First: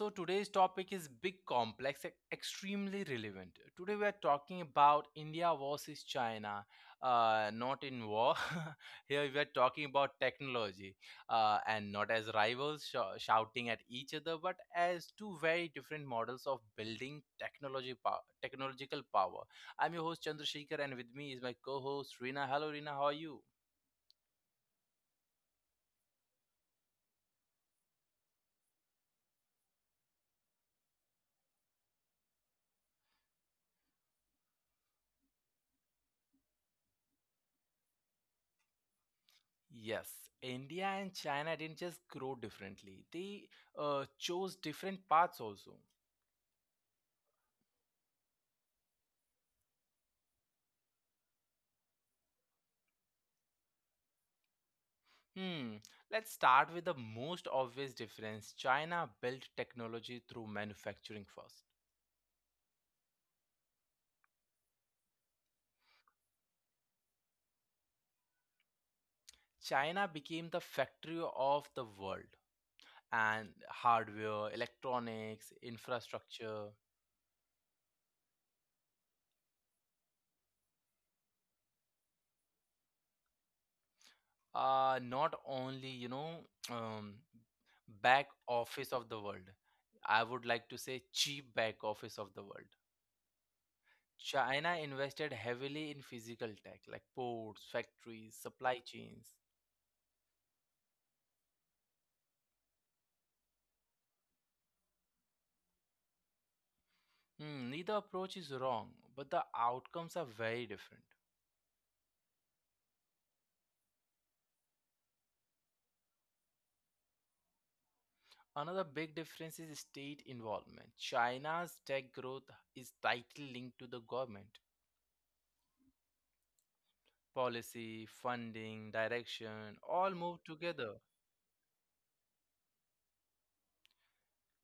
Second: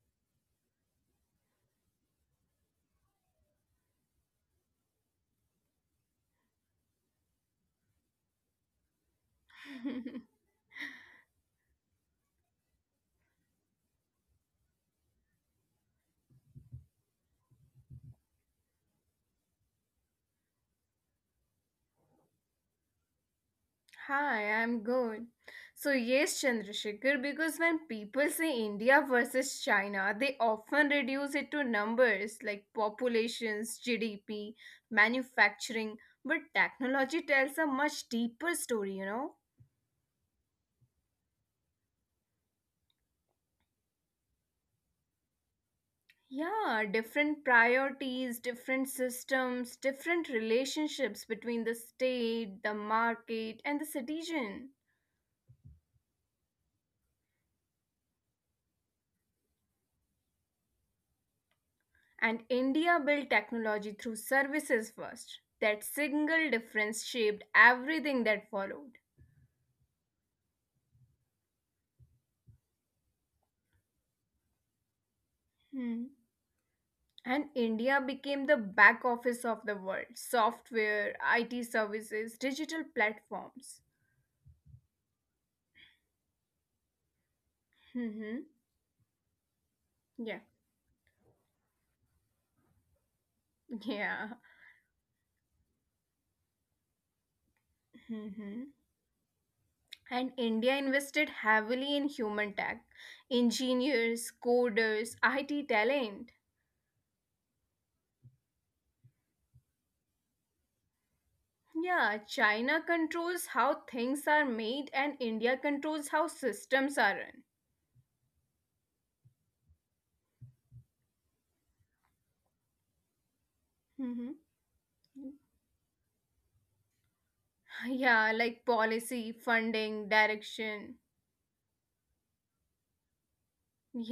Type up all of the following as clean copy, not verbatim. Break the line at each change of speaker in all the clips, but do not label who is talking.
Today's topic is big, complex, extremely relevant. Today, we are talking about India versus China, not in war. Here, we are talking about technology and not as rivals shouting at each other, but as two very different models of building technological power. I'm your host, Chandrasekhar, and with me is my co host, Rina. Hello, Rina. How are you?
Hi, I'm good. So, yes, Chandrasekhar, because when people say India versus China, they often reduce it to numbers like populations, GDP, manufacturing, but technology tells a much deeper story, you know?
Yes, India and China didn't just grow differently, they chose different paths also.
Yeah, different priorities, different systems, different relationships between the state, the market, and the citizen.
Hmm, let's start with the most obvious difference. China built technology through manufacturing first.
And India built technology through services first. That single difference shaped everything that followed.
China became the factory of the world and hardware, electronics,
Hmm.
infrastructure,
And India became the back office of the world software, IT services, digital platforms.
not only, um, back
Hmm.
office of the world. I would
Yeah,
like to say cheap back office of the world.
yeah.
China invested heavily in physical tech like ports, factories, supply
Hmm.
chains.
And India invested heavily in human tech, engineers, coders, IT talent.
Neither approach is wrong, but the outcomes are very different.
Yeah, China controls how things are made, and India controls how systems are run.
Another big difference is state involvement. China's tech growth is tightly linked to the government.
Mm-hmm.
Policy,
Yeah,
funding,
like policy,
direction all move
funding,
together.
direction.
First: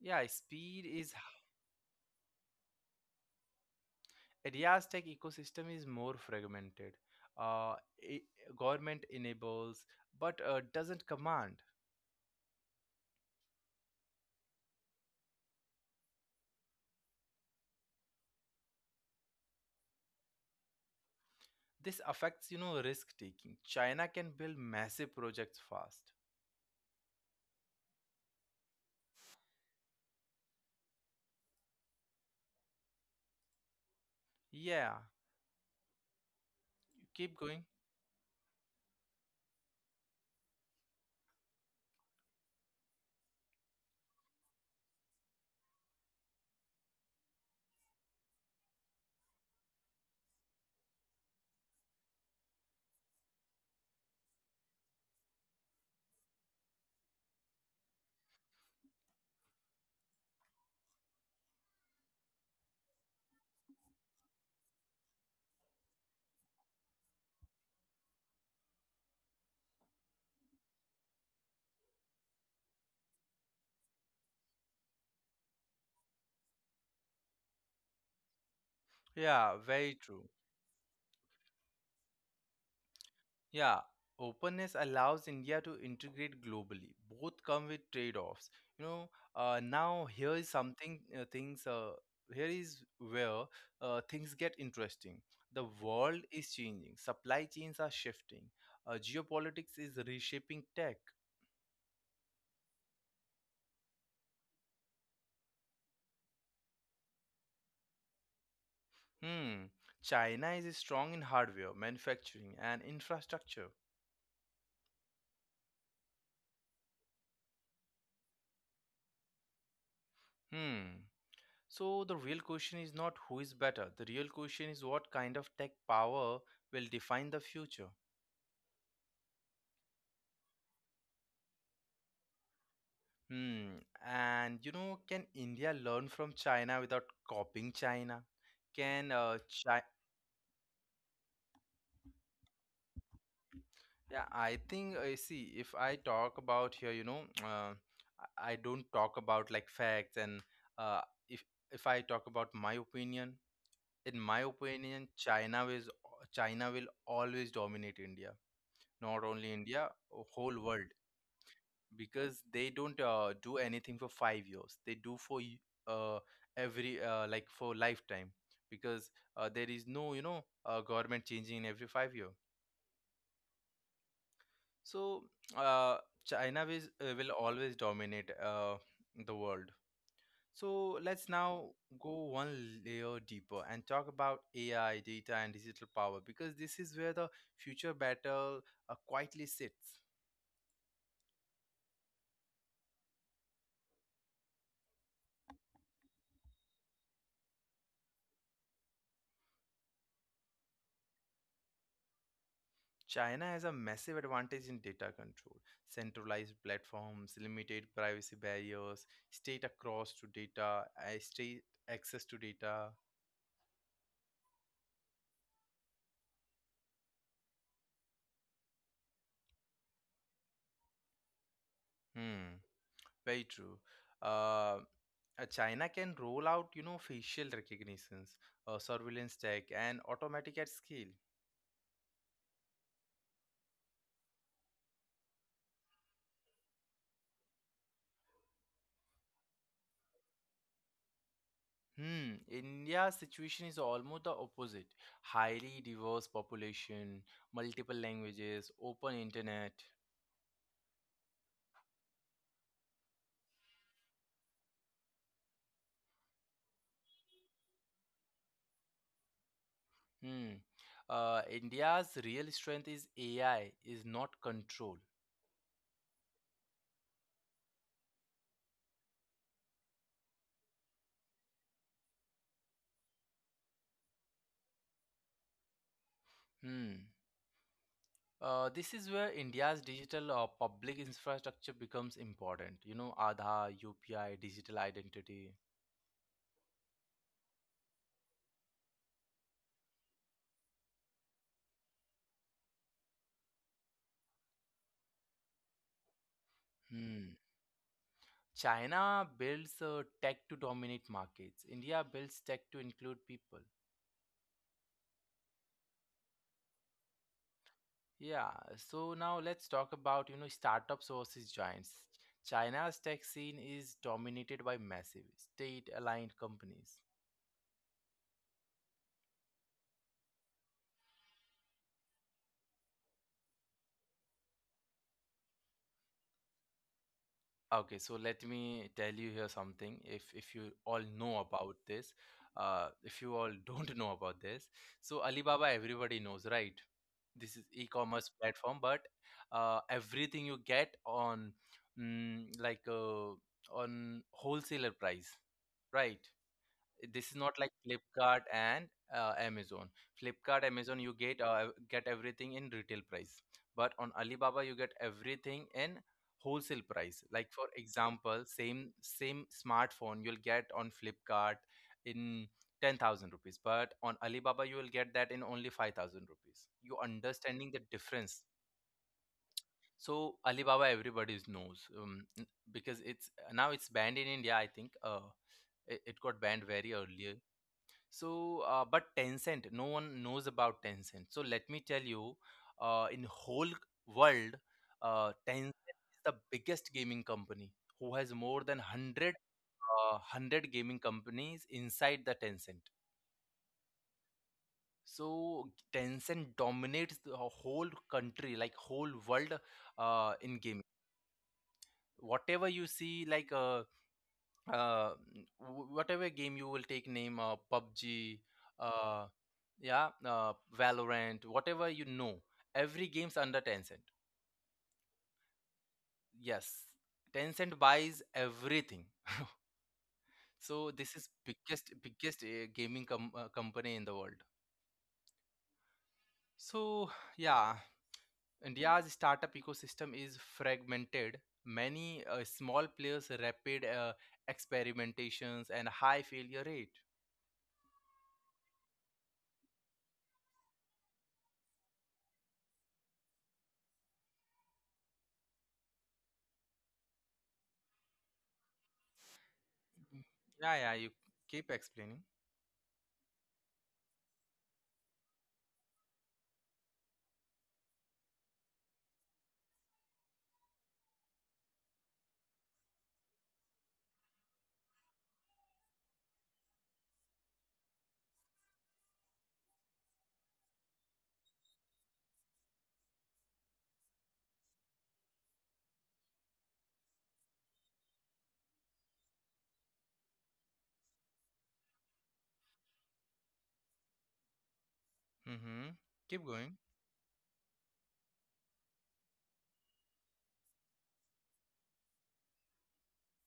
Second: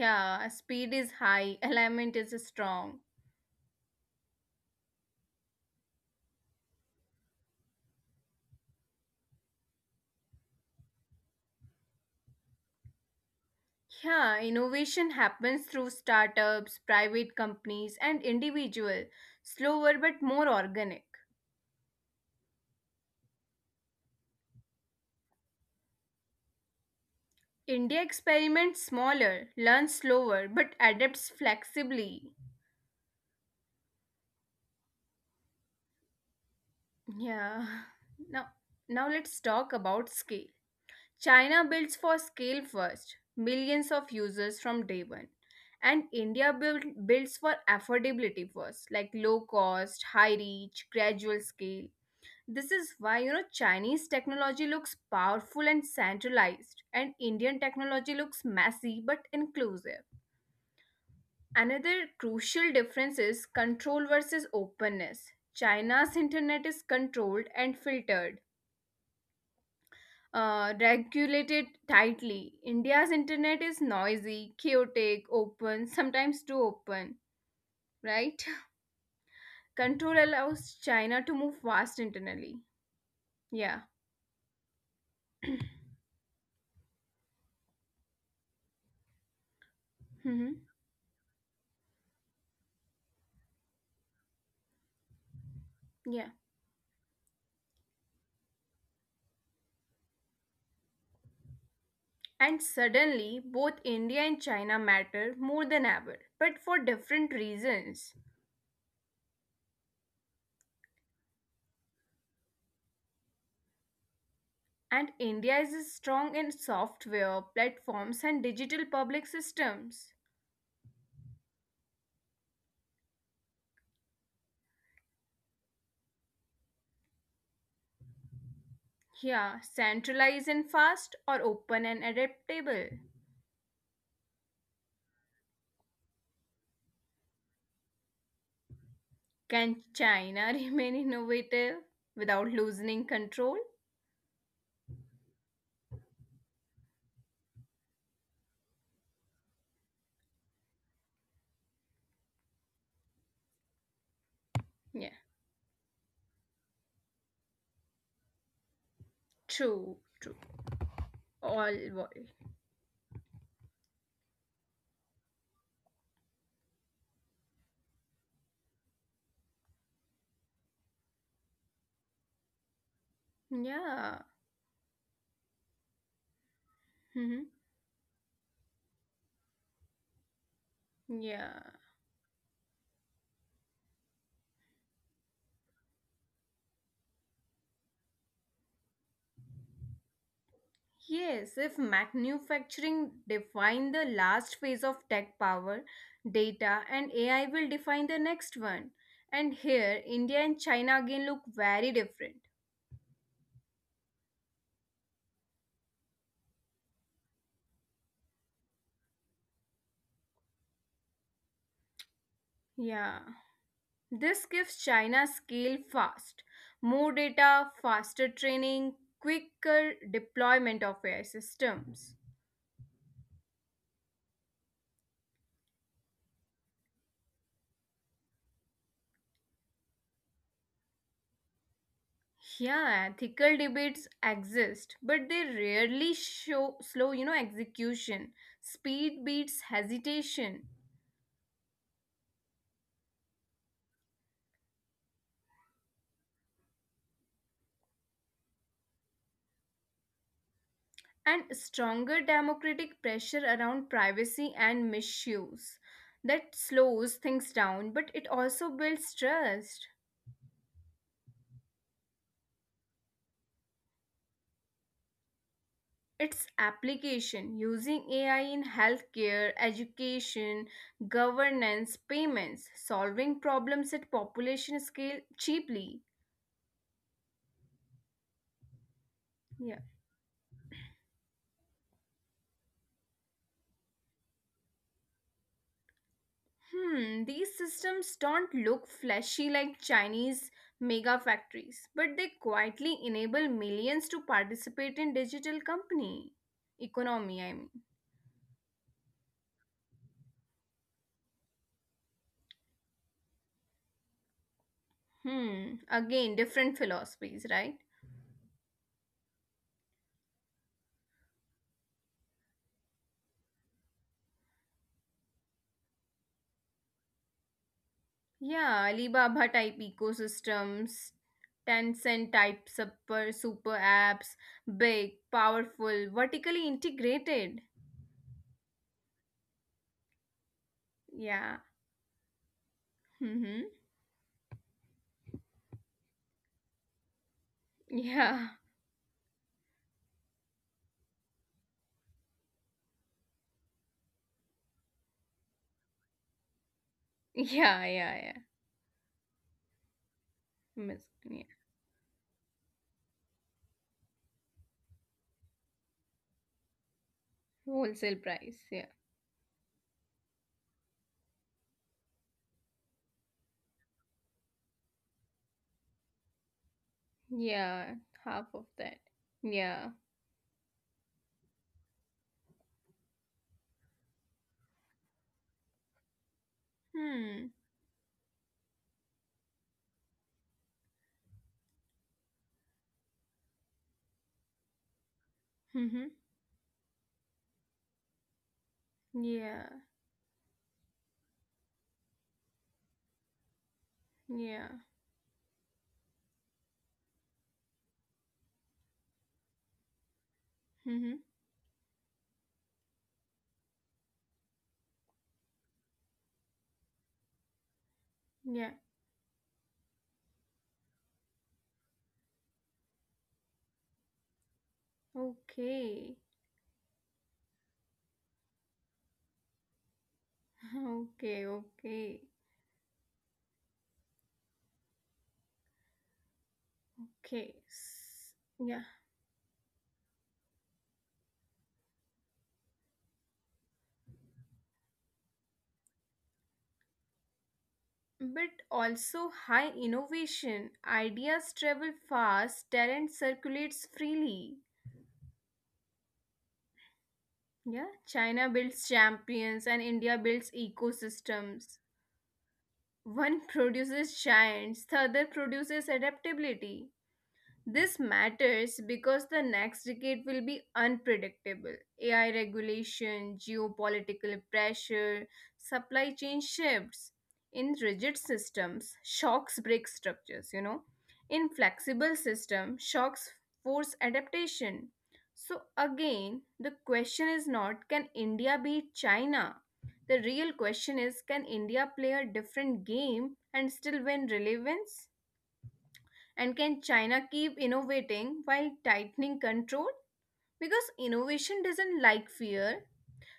Yeah, speed
speed
is.
is high, alignment is strong.
India's tech ecosystem is more fragmented. Uh, I Government enables but doesn't command.
Yeah, innovation happens through startups, private companies, and individual. Slower but more organic.
This affects, you know, risk taking. China can build massive projects fast.
India experiments smaller, learns slower, but adapts flexibly.
Yeah, you keep going.
Yeah. Now, now let's talk about scale. China builds for scale first, millions of users from day one. And India builds for affordability first, like low cost, high reach, gradual scale. This is why you know Chinese technology looks powerful and centralized, and Indian technology looks messy but inclusive. Another crucial difference is control versus openness. China's internet is controlled and filtered, regulated tightly. India's internet is noisy, chaotic, open, sometimes too open, right?
Yeah, very
Control
true.
allows China to move fast internally. Yeah.
Yeah, openness allows India to integrate globally. Both come with trade-offs. Now
Hmm.
here is where things get interesting. The
Yeah.
world is changing. Supply chains are shifting. Geopolitics is reshaping tech.
And suddenly, both India and China matter more than ever, but for different reasons.
Hmm. China is strong in hardware, manufacturing, and infrastructure.
And India is strong in software, platforms, and digital public systems.
Hmm. So the real question is not who is better. The real question is what kind of tech power will define the future.
Yeah, centralized and fast, or open and adaptable.
Hmm. And you know, can India learn from China without copying China? Can
Can
China?
China remain innovative without losing control?
Yeah, I think. See, if I talk about here, you know, I don't talk about like facts and uh, if I talk about my opinion, in my
Yeah,
opinion, China will always dominate India. Not only
true,
India,
true.
whole world,
All world.
because they don't do anything for 5 years. They do for uh, every like for lifetime, because there is no government changing in every 5 year.
Yeah.
So uh, China is will
Mhm.
always dominate the world. So let's
Yeah.
now go one layer deeper and talk about AI, data, and digital power because this is where the future battle quietly sits.
Yes, if manufacturing define the last phase of tech power, data and AI will define the next one. And here, India and China again look very different.
China has a massive advantage in data control, centralized platforms, limited privacy barriers, state access to data.
Yeah. This gives China scale fast, more data, faster training, quicker deployment of AI systems.
Hmm, very true. Uh, China can roll out, you know, facial recognitions, surveillance tech, and automatic at scale.
Yeah, ethical debates exist, but they rarely show slow, you know, execution. Speed beats hesitation
India's situation is almost the opposite. Highly diverse population, multiple languages, open internet.
and stronger democratic pressure around privacy and misuse. That slows things down, but it also builds trust.
Hmm. India's real strength is AI, is not control.
Its application using AI in healthcare, education, governance, payments, solving problems at population scale cheaply.
Hmm. This is where
Yeah.
India's digital public infrastructure becomes important. You know, Aadhaar, UPI, digital identity.
Hmm, these systems don't look flashy like Chinese mega factories, but they quietly enable millions to participate in digital company
Hmm.
economy, I mean.
China builds tech to dominate markets. India builds tech to include people.
Hmm, again, different philosophies, right?
Yeah, so now let's talk about, you know, startups versus giants. China's tech scene is dominated by massive state-aligned companies.
Yeah, Alibaba type ecosystems, Tencent type super apps, big, powerful, vertically integrated.
Okay, so let me tell you here something. If you all know
Yeah.
about this, if you all
Mm-hmm.
don't know about this, so Alibaba everybody knows, right? This is e-commerce
Yeah.
platform, but everything you get on mm, like uh, on wholesaler price, right? This is not
Yeah,
like
yeah, yeah.
Flipkart and Amazon. Flipkart, Amazon, you
Yeah.
get everything in retail price, but on Alibaba you get everything in wholesale price. Like for
Wholesale price.
example,
Yeah.
same smartphone you'll get on Flipkart in 10,000 rupees, but on Alibaba you will get that in only 5,000 rupees. You understanding
Yeah,
the
half
difference?
of that. Yeah.
So Alibaba everybody knows because it's banned in India. I think it got banned very early
Hmm.
so, but Tencent, no one knows about Tencent. So let me tell you, in whole world, Tencent
Mm-hmm.
is the biggest gaming company who has more than 100,
Yeah.
uh, 100 gaming companies inside the Tencent.
Yeah.
So Tencent dominates the whole country, like whole world, in gaming.
Mm-hmm.
Whatever you see, uh, whatever game you will take name PUBG,
Yeah.
uh, yeah uh, Valorant, whatever you know, every game's under Tencent.
Okay.
Yes, Tencent buys everything, so this is
Okay,
biggest
okay.
biggest company in the world, so
Okay.
yeah.
Yeah.
India's startup ecosystem is fragmented. Many small players, rapid experimentations, and high failure rate.
But also high innovation. Ideas travel fast, talent circulates freely. Yeah, China builds champions and
Mm.
India builds
Yeah, yeah, you keep
ecosystems.
explaining.
One produces giants, the other produces adaptability. This matters because the next decade will be unpredictable. AI regulation, geopolitical pressure, supply chain shifts. In rigid systems, shocks break structures, you know. In flexible systems, shocks force adaptation. So again, the question is not can India beat China? The real question is can India play a different game and still win relevance?
Mm-hmm. Keep
And
going.
can China keep innovating while tightening control? Because innovation doesn't like fear,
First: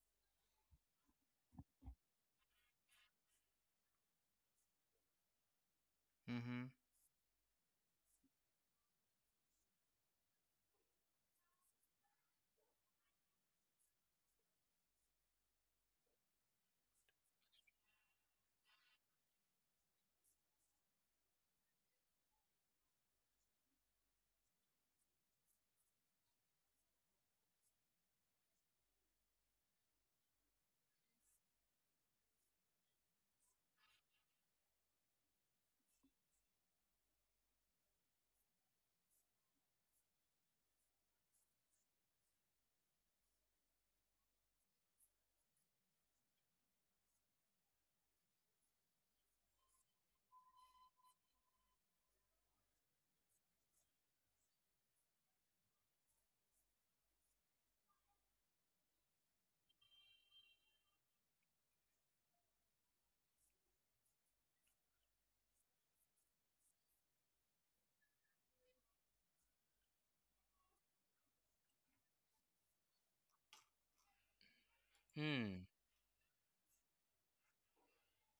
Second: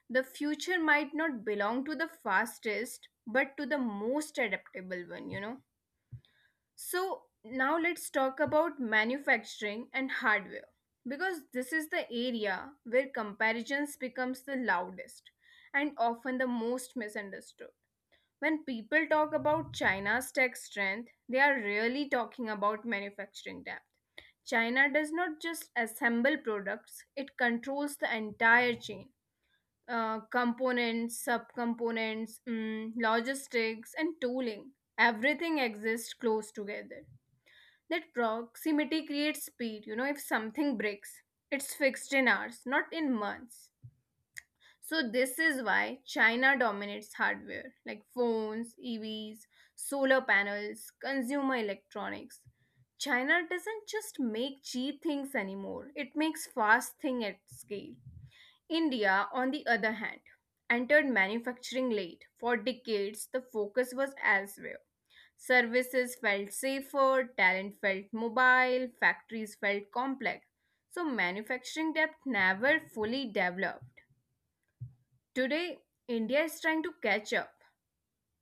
the future might not belong to the fastest, but to the most adaptable one, you know.
Mm-hmm.
So, now let's talk about manufacturing and hardware because this is the area where comparisons becomes the loudest and often the most misunderstood when people talk about China's tech strength, they are really talking about manufacturing depth. China does not just assemble products, it controls the entire chain components, subcomponents, logistics, and tooling. Everything exists close together. That proximity creates speed. You know, if something breaks, it's fixed in hours, not in months. So this is why China dominates hardware like phones, EVs, solar panels, consumer electronics. China doesn't just make cheap things anymore. It makes fast thing at scale. India, on the other hand, entered manufacturing late. For decades, the focus was elsewhere. Services felt safer, talent felt mobile, factories felt complex. So manufacturing depth never fully developed.
Hmm.
Today, India is trying to catch up.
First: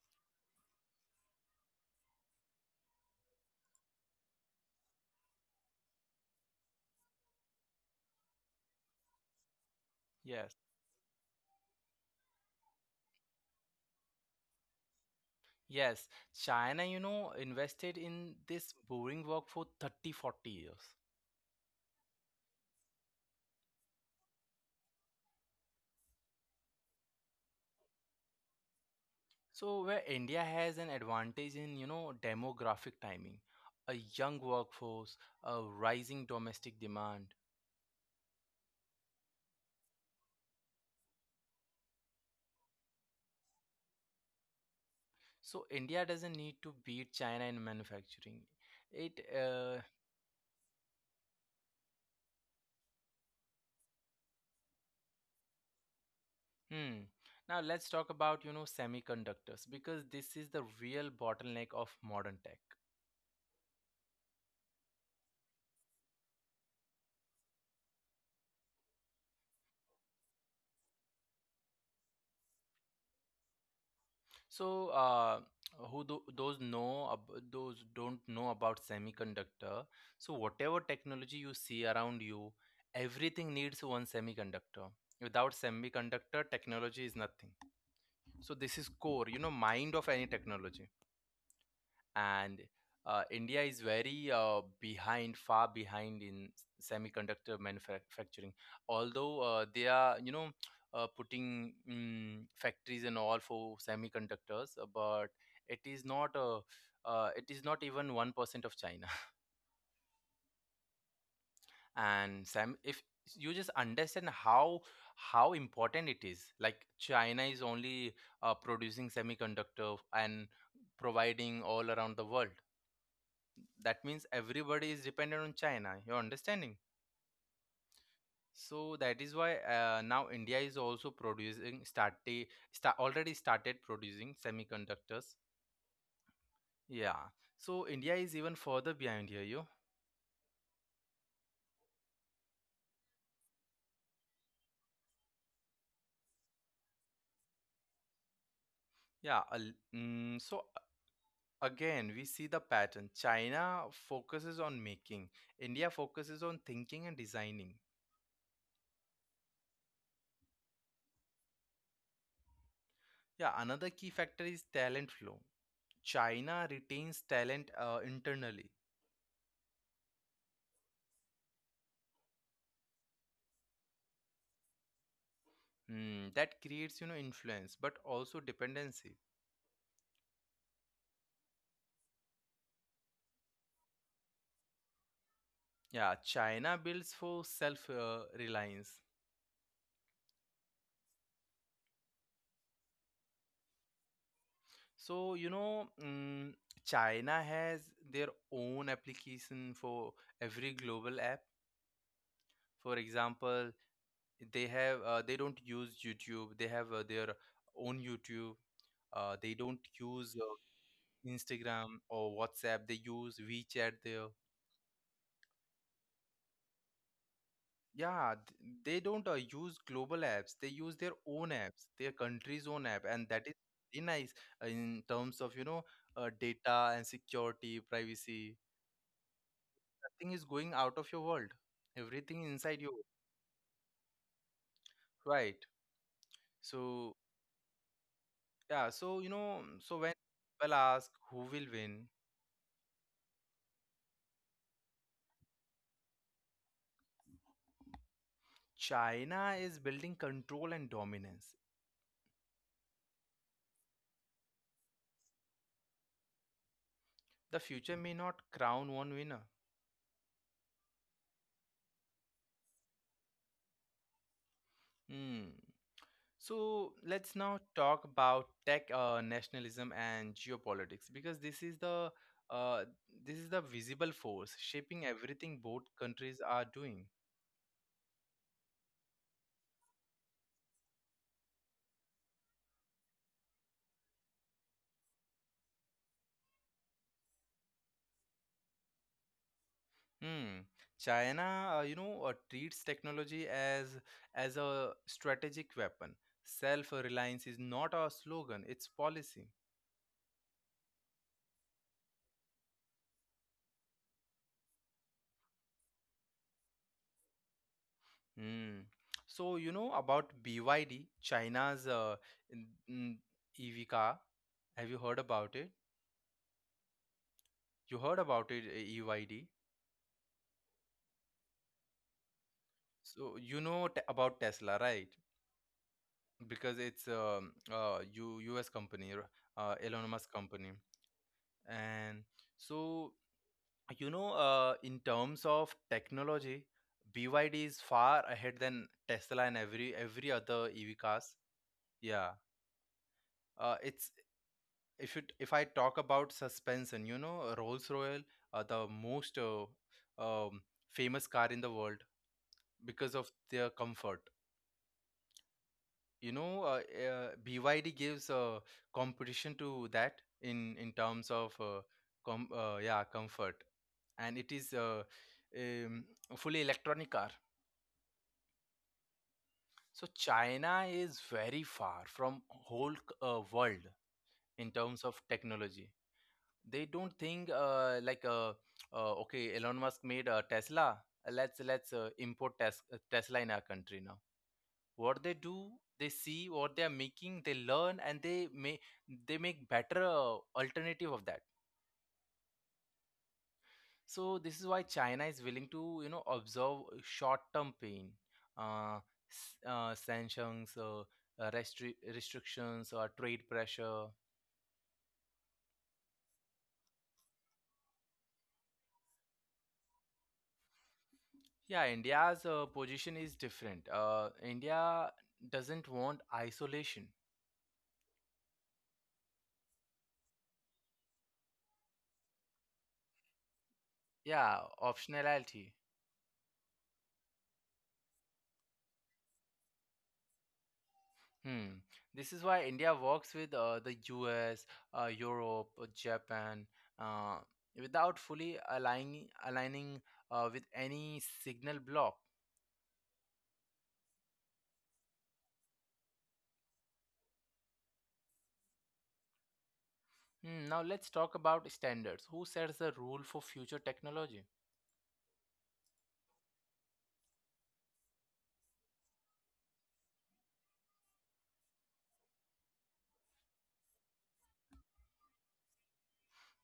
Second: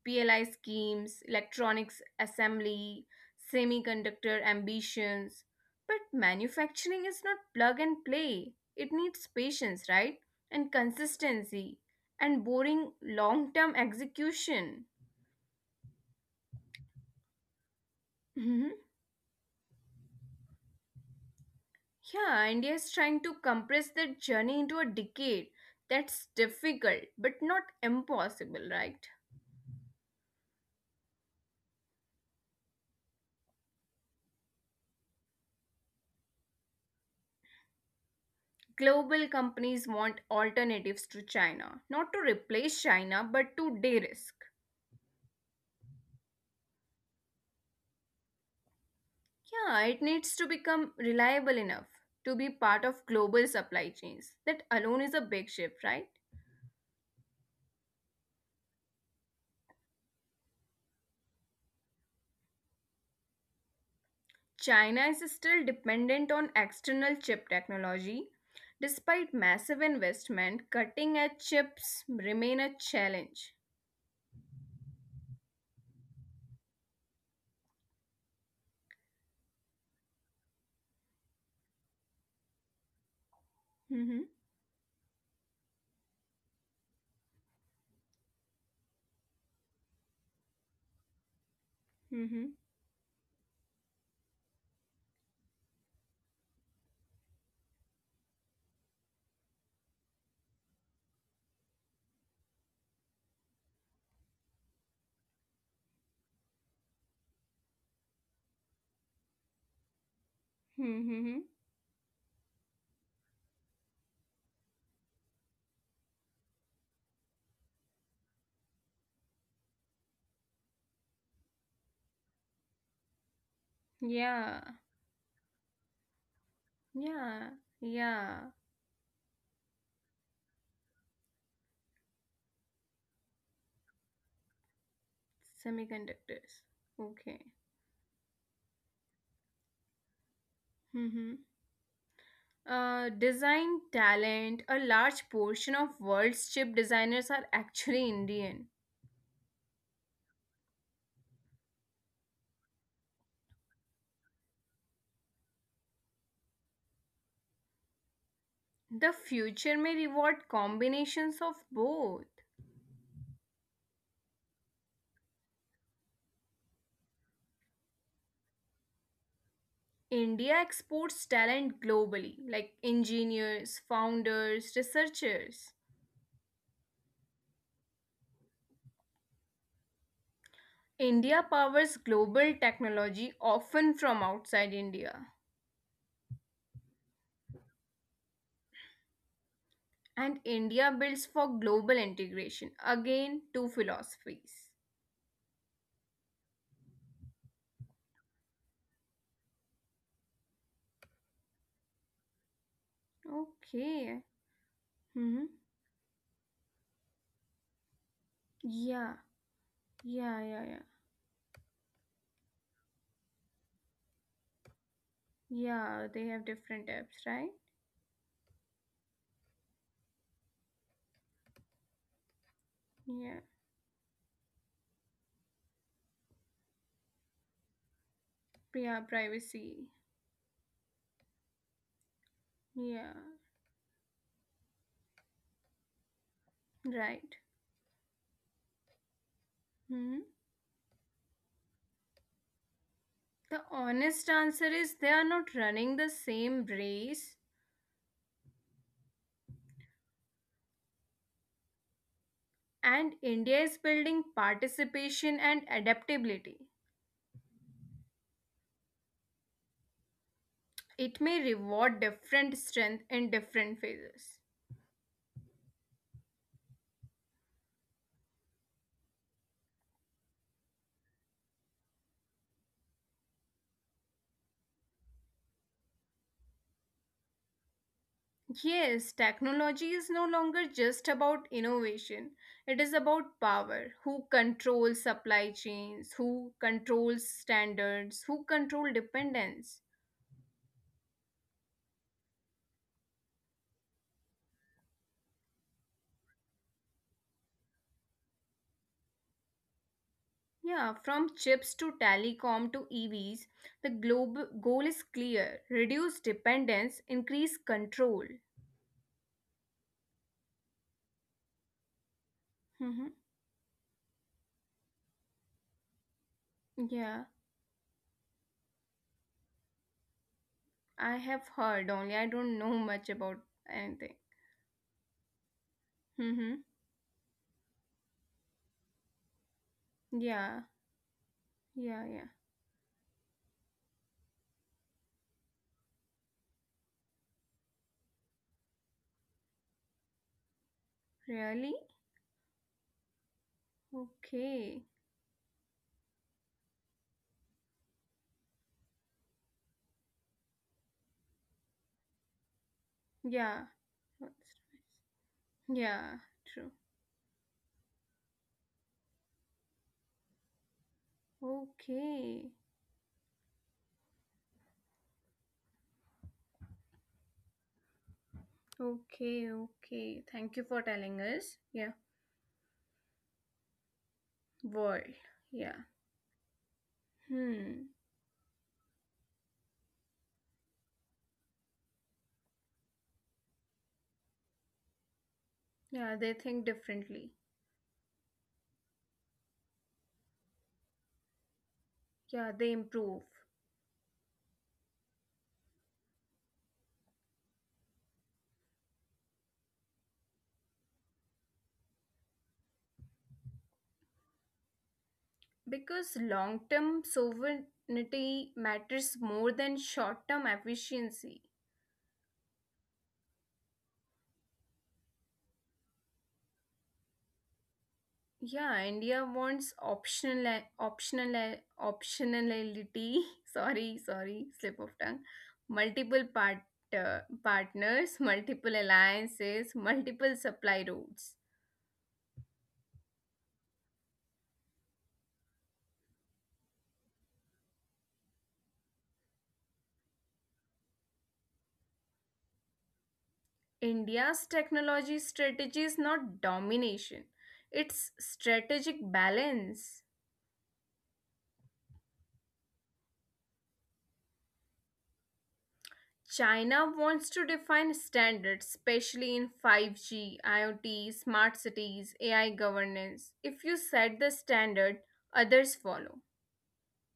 PLI schemes, electronics assembly, semiconductor ambitions. But manufacturing is not plug and play. It needs patience, right?
Yes.
And consistency. And boring long term execution.
Yes. China, you know, invested in this
Mhm.
boring work for 30, 40 years.
Yeah, India is trying to compress that journey into a decade. That's difficult, but not impossible, right?
So, where India has an advantage in, you know, demographic timing, a young workforce, a rising domestic demand.
Global companies want alternatives to China, not to replace China, but to de risk.
So, India doesn't need to beat China in manufacturing. It, uh,
Yeah, it needs to become reliable enough to be part of global supply chains. That alone is a big shift, right?
hmm. Now, let's talk about, you know, semiconductors because this is the real bottleneck of modern tech.
China is still dependent on external chip technology. Despite massive investment, cutting edge chips remain a challenge.
So, those those don't know about semiconductor. So, whatever technology you see around you, everything needs one
Mm-hmm,
semiconductor. Without semiconductor, technology is nothing. So, this is core, you know, mind of any technology and
mm-hmm,
India is far behind in semiconductor manufacturing. Although they are, putting factories and all for semiconductors, but it is not a, it is not even 1% of China.
mm-hmm. Mm-hmm.
And Sam, if you just understand how important it is, like China is only producing semiconductor and providing all around the world, that means
Yeah,
everybody is dependent on China. You're understanding?
yeah, yeah.
So that is why now India is also already started producing semiconductors,
Semiconductors.
yeah.
Okay.
So India is even further behind here. You
Mm-hmm. Design talent, a large portion of world's chip designers are actually Indian.
yeah al- mm, So again we see the pattern. China focuses on making, India focuses on thinking and designing.
The future may reward combinations of both.
Yeah, another key factor is talent flow. China retains talent internally.
India exports talent globally, like engineers, founders, researchers.
Hmm, that creates, you know, influence, but also dependency.
India powers global technology often from outside India.
Yeah, China builds for self reliance.
And India builds for global integration. Again, two philosophies.
So, China has their own application for every global app. For example,
Okay.
they have they don't
Hmm.
use YouTube. They have their own YouTube.
Yeah,
They don't use
yeah, yeah, yeah.
Instagram or WhatsApp. They use WeChat there.
Yeah, they have different apps, right?
Yeah, th- they don't use global apps. They use their own apps, their country's own app, and that
Yeah.
is very nice in terms of, you know, data and security, privacy.
Yeah, privacy.
Nothing is going out of your world. Everything inside you,
Yeah,
right? So,
right.
yeah, so, you know, so
Hmm.
when people ask who will win,
The honest answer is they are not running the same race,
China is building control and dominance.
and India is building participation and adaptability.
The future may not crown one winner.
It may reward different strength in different phases.
Hmm. So let's now talk about tech nationalism and geopolitics because uh, this is the visible force shaping everything both countries are doing.
Yes, technology is no longer just about innovation. It is about power. Who controls supply chains? Who controls standards? Who control dependence?
Hmm. Treats technology as a strategic weapon. Self-reliance is not a slogan; it's policy.
Yeah, from chips to telecom to EVs, the global goal is clear reduce dependence, increase control.
Hmm. So you know about BYD, China's
Hmm.
n- EV car. Have you heard about it?
Yeah,
You heard about it, EYD?
I have heard only, I don't know much about
So you know
anything.
t about Tesla, right?
Hmm.
Because it's U US company, Elon Musk
Yeah,
company,
yeah, yeah.
and so you know, in terms of technology, BYD is far ahead than Tesla and every other EV cars.
Really?
Yeah, it's
Okay.
if you if I talk about suspension, you know, Rolls-Royce, the most um, famous car in the world because of
Yeah.
their comfort,
What's- Yeah,
you
true.
know uh, BYD gives competition to that in terms of
Okay.
com yeah, comfort, and it is um, a fully electronic car.
Okay, okay.
So
Thank you for
China
telling
is
us.
very
Yeah,
far from world in
world.
terms of
Yeah.
technology. They don't think
Hmm.
okay, Elon Musk made a Tesla, Tesla in our country. Now what they do,
Yeah,
they
they think
see what they are
differently.
making, they learn, and they make better alternative of that.
Yeah, they improve
So this is why China is willing to, you know, observe short term pain, uh, sanctions, restrictions, or trade pressure.
because long term sovereignty matters more than short term efficiency.
Yeah, india's position is different. India doesn't want isolation.
Yeah, India wants optionality. Sorry, sorry,
Yeah,
slip of tongue.
optionality.
Multiple partners, multiple alliances, multiple supply routes.
Hmm. This is why India works with the US, Europe, Japan, uh, without fully aligning aligning with any signal block.
India's technology strategy is not domination; it's strategic balance.
Hmm. Now let's talk about standards. Who sets the rule for future technology?
China wants to define standards, especially in 5G, IoT, smart cities, AI governance. If you set the standard, others follow.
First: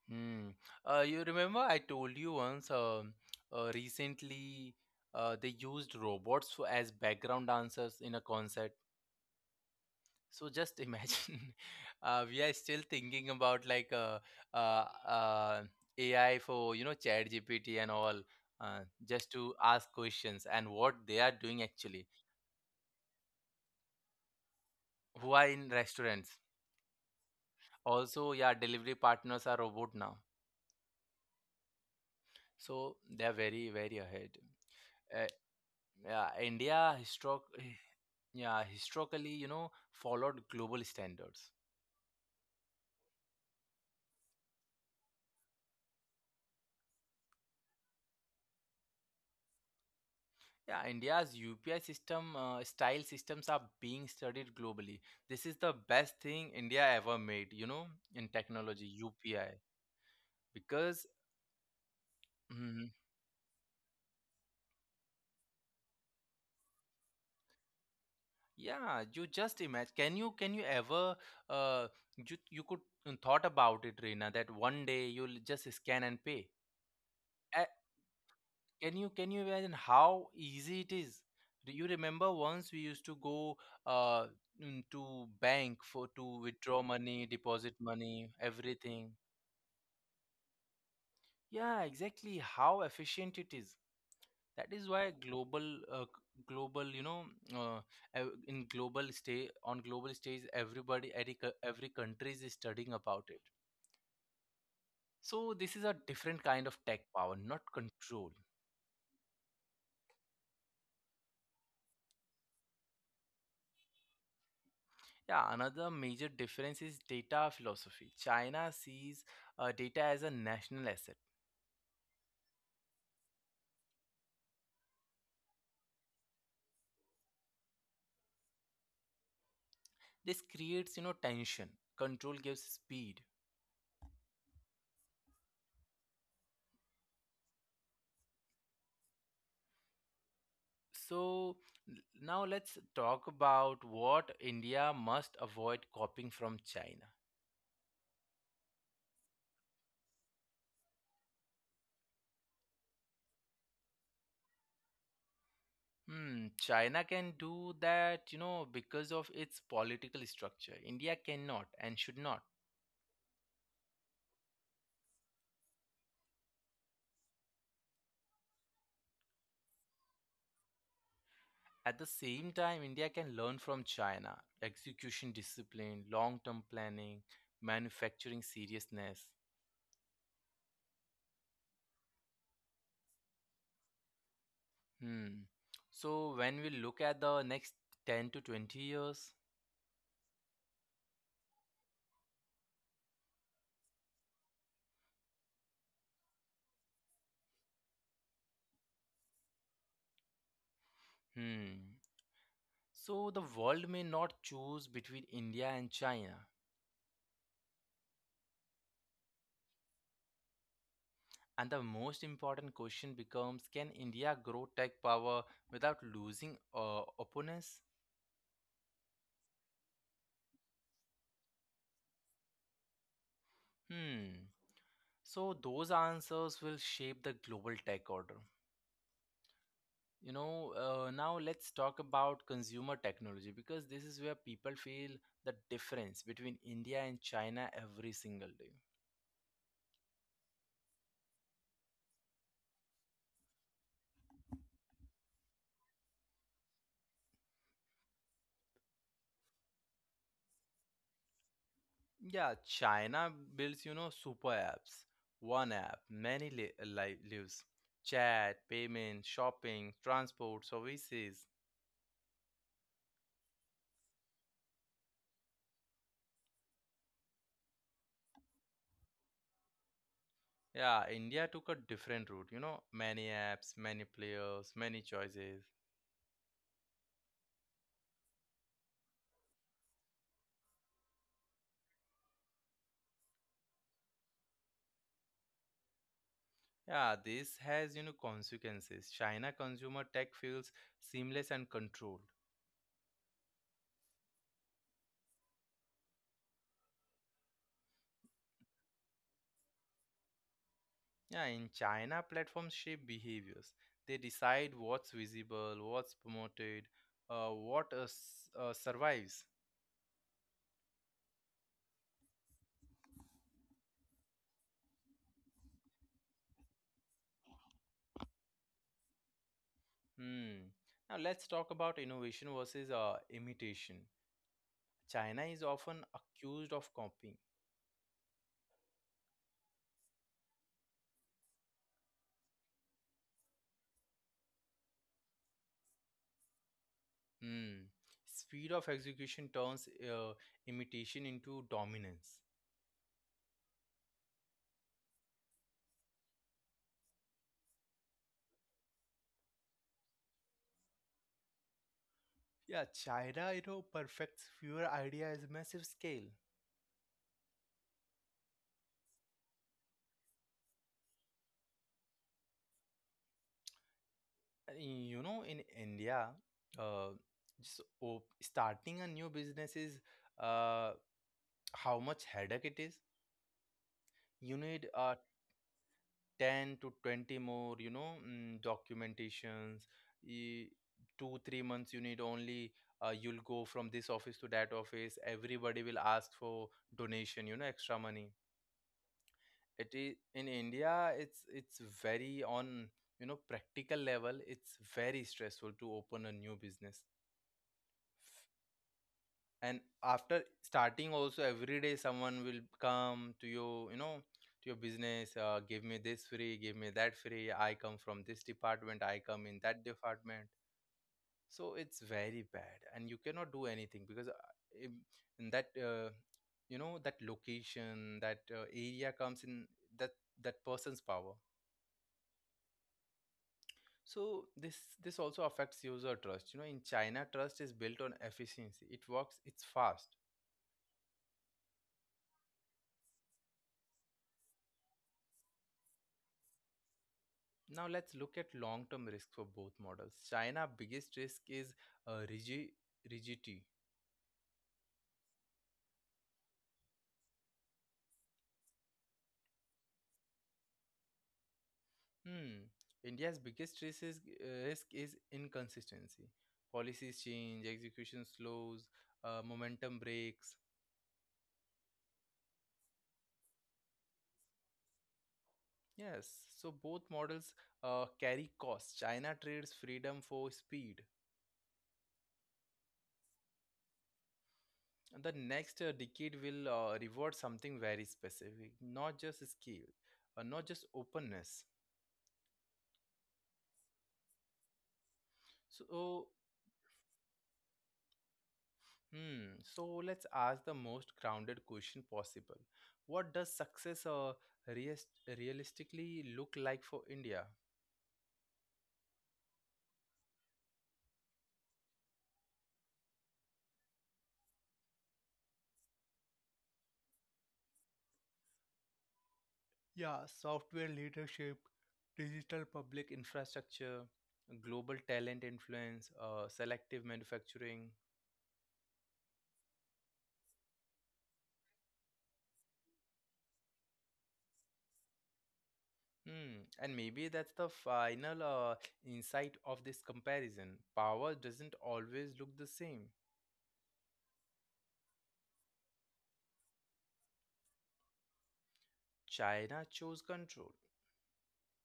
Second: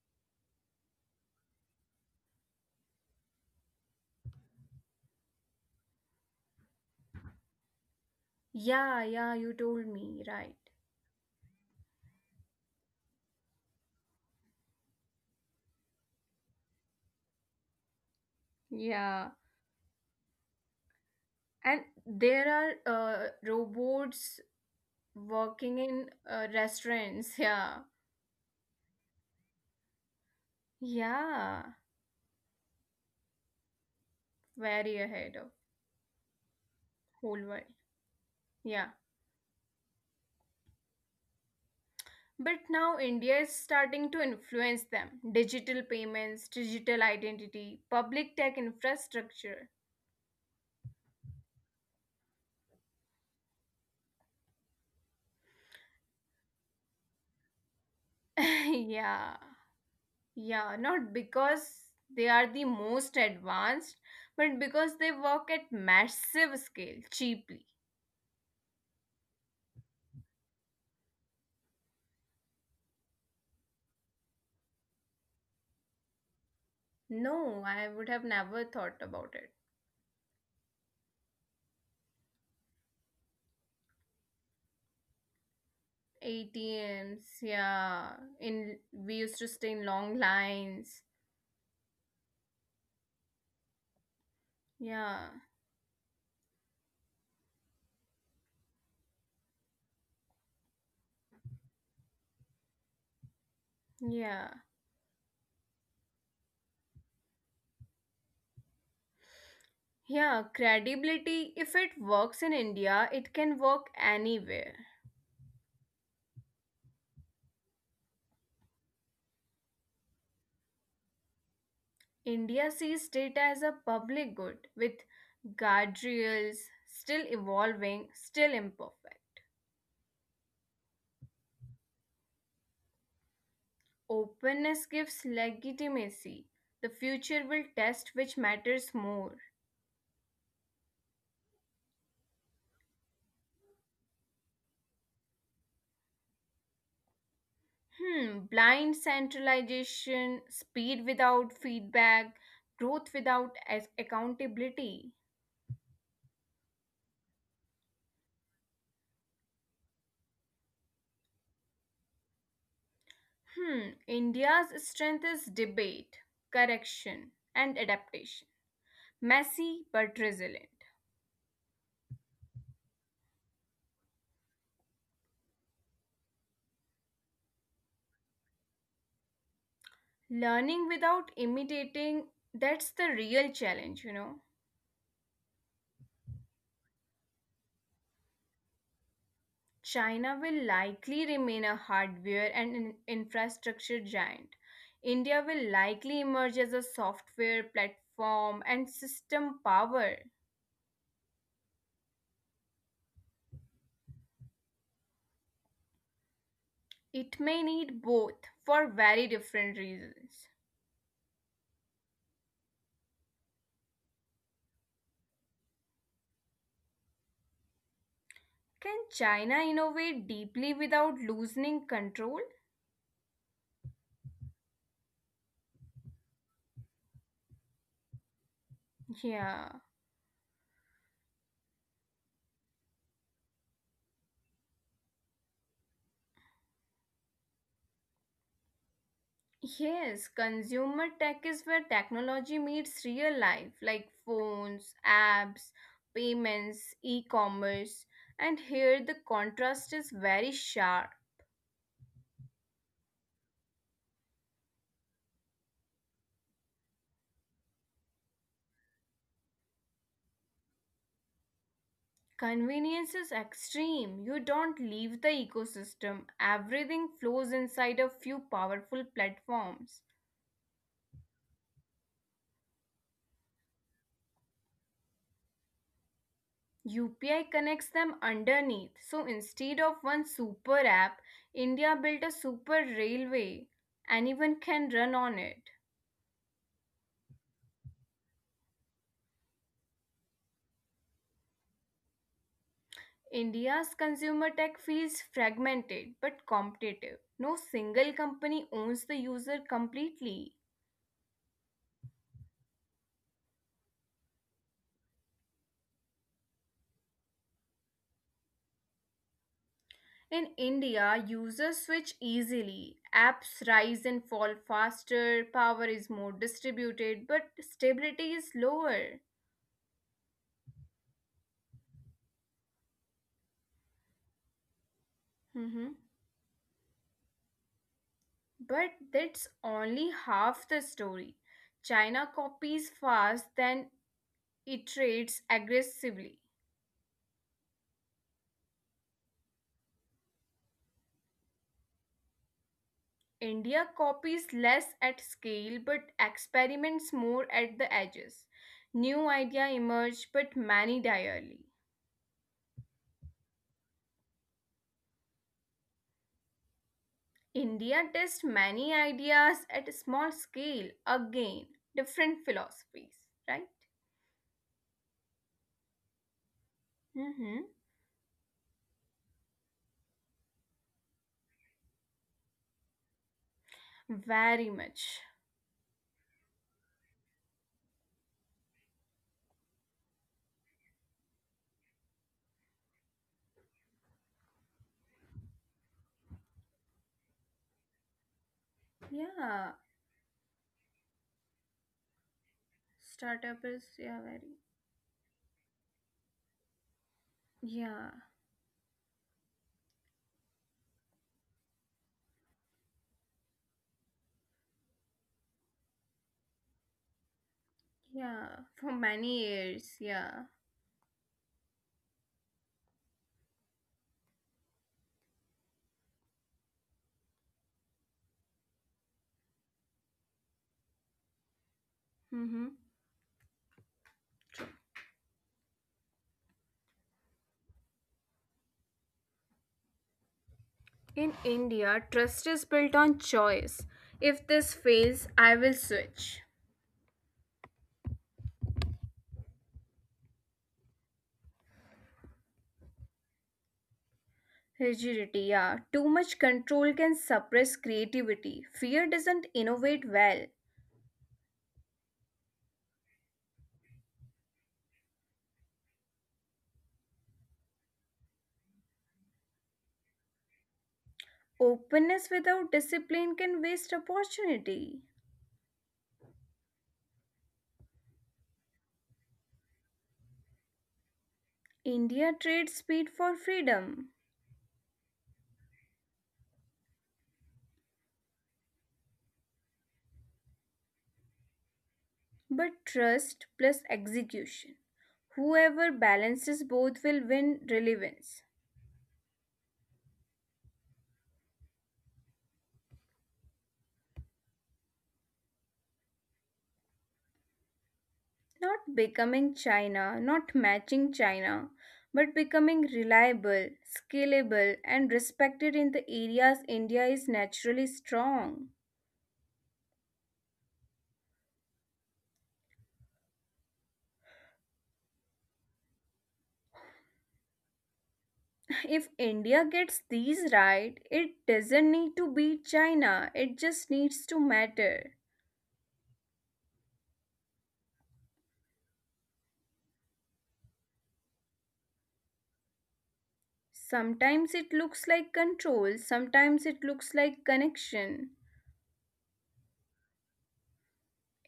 Hmm. You remember I told you once recently they used robots for, as background dancers in a concert.
Yeah, yeah, you told me,
So
right.
just imagine, we are still thinking about uh, uh, AI for you know Chat GPT and all, uh, just
Yeah.
to ask questions, and what they are doing
And
actually.
there are robots
Who are in
working
restaurants?
in restaurants. Yeah.
Also, yeah, delivery partners are robot now,
Yeah.
so they are very ahead. Uh,
Very ahead of
yeah, India historic,
whole world.
yeah,
Yeah.
historically you know followed global standards.
But now India is starting to influence them digital payments, digital identity, public tech infrastructure.
Yeah, India's UPI system style systems are being studied globally. This is the best thing India ever made, you know, in technology, UPI.
Yeah, yeah,
Because
not because they are
mm,
the most advanced, but because they work at massive scale cheaply.
yeah, you just imagine. Can you ever uh you you could thought about it, Reena, that one day you'll just scan and pay.
No,
Uh,
I would have never
can
thought
you can
about
you
it.
imagine how easy it is? Do you remember once we used to go uh to bank for to withdraw money,
ATMs,
deposit
yeah,
money,
in
everything?
we used to stay in long lines.
Yeah, exactly how efficient it is. That is why
Yeah,
global, you know, uh, in global stage, everybody, every country is studying about it.
yeah.
So this is a different kind of tech power, not control.
Yeah, credibility, if it works in India, it can work anywhere.
Yeah, another major difference is data philosophy. China sees data as a national asset.
India sees data as a public good with guardrails, still evolving, still imperfect.
This creates, you know, tension. Control gives speed.
Openness gives legitimacy. The future will test which matters more.
So now let's talk about what India must avoid copying from China.
Hmm, blind centralization, speed without feedback, growth without accountability.
Hmm, China can do that, you know, because of its political structure. India cannot and should not.
Hmm, India's strength is debate, correction, and adaptation. Messy but resilient.
At the same time, India can learn from China execution discipline, long term planning, manufacturing seriousness.
Learning without imitating, that's the real challenge, you know.
Hmm. So when we look at the next 10 to 20 years,
China will likely remain a hardware and an infrastructure giant. India will likely emerge as a software platform and system power.
hmm. So the world may not choose between India and China.
It may need both for very different reasons.
And the most important question becomes, can India grow tech power without losing opponents?
Can China innovate deeply without loosening control?
Hmm. So those answers will shape the global tech order.
Yeah.
You know, now let's talk about consumer technology because this is where people feel the difference between India and China every single day.
Yes, consumer tech is where technology meets real life, like phones, apps, payments, e commerce. And here the contrast is very sharp.
Yeah, China builds, you know, super apps. One app, many lives. Chat, payment, shopping, transport, services.
Convenience is extreme. You don't leave the ecosystem, everything flows inside a few powerful platforms.
Yeah, India took a different route, you know, many apps, many players, many choices.
UPI connects them underneath. So instead of one super app, India built a super railway. Anyone can run on it.
Yeah, this has, you know, consequences. China consumer tech feels seamless and controlled.
India's consumer tech feels fragmented but competitive. No single company owns the user completely.
Yeah, in China, platforms shape behaviors. They decide what's visible, what's promoted, survives.
In India, users switch easily. Apps rise and fall faster, power is more distributed, but stability is lower.
Hmm. Now let's talk about innovation versus imitation. China is often
Mhm.
accused of copying.
But that's only half the story. China copies fast, then iterates aggressively.
Hmm. Speed of execution turns imitation into dominance.
India copies less at scale but experiments more at the edges. New ideas emerge but many die early.
Yeah, China, you know, perfects fewer ideas at massive scale.
India tests many ideas at a small scale, again, different philosophies, right?
You know, in India, uh,
Mm-hmm.
starting a new business is uh, how much headache it is. You need
Very much.
10 to 20 more you know documentations y- 2 3 months you need only, you'll go from this office to that office, everybody will ask for donation, you know, extra money. It
Yeah.
is in india, it's very on, you know, practical
Startup is,
level
yeah,
it's
very.
very stressful to open a new business.
Yeah.
And after starting also, every day someone will come to you, you know, to your business. Give me this free, give me that free, I come from this
Yeah.
department, I
For
come in that
many years,
department.
yeah.
So it's very bad and you cannot do anything because in, in that you know that location, that area comes in that that person's power.
Mm-hmm.
So this also affects user trust, you know. In china, trust is built on efficiency, it works, it's fast.
In India, trust is built on choice. If this fails, I will switch.
Now let's look at long-term risks for both models. China's biggest risk is uh, rigi- rigidity.
Rigidity, yeah. Too much control can suppress creativity. Fear doesn't innovate well.
Hmm. India's biggest risk is, inconsistency. Policies change, execution slows, momentum breaks.
Openness without discipline can waste opportunity.
Yes, so both models carry costs. China trades freedom for speed.
India trades speed for freedom,
And the next decade will reward something very specific, not just scale, not just openness.
but trust plus execution.
So.
Whoever balances both will win relevance.
Hmm. So let's ask the most grounded question possible. What does success realis- realistically look like for India?
Not becoming China, not matching China, but becoming reliable, scalable, and respected in the areas India is naturally strong.
Yeah, software leadership, digital public infrastructure, global talent influence, selective manufacturing.
If India gets these right, it doesn't need to beat China, it just needs to matter.
Hmm. And maybe that's the final insight of this comparison. Power doesn't always look the same.
Sometimes it looks like control, sometimes it looks like connection.
China chose control.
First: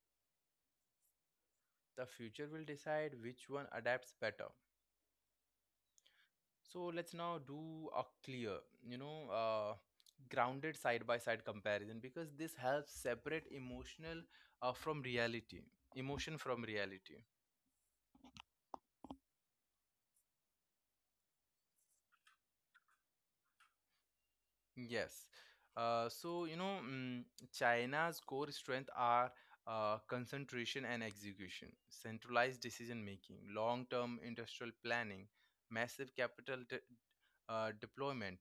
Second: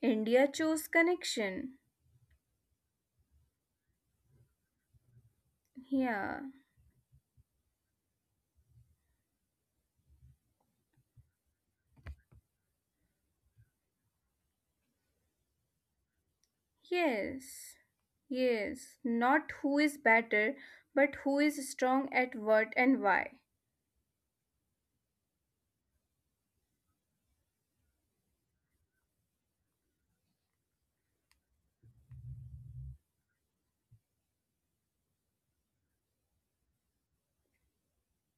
India chose connection.
The future will decide which one adapts better.
Yeah,
So let's now do a clear, you know, grounded side by side comparison, because this helps separate uh, from reality, emotion from reality.
yes, yes. Not who is better, but who is strong at what and why.
Yes. So, you know, China's core strength are concentration and execution, centralized decision making, long term industrial planning, massive deployment.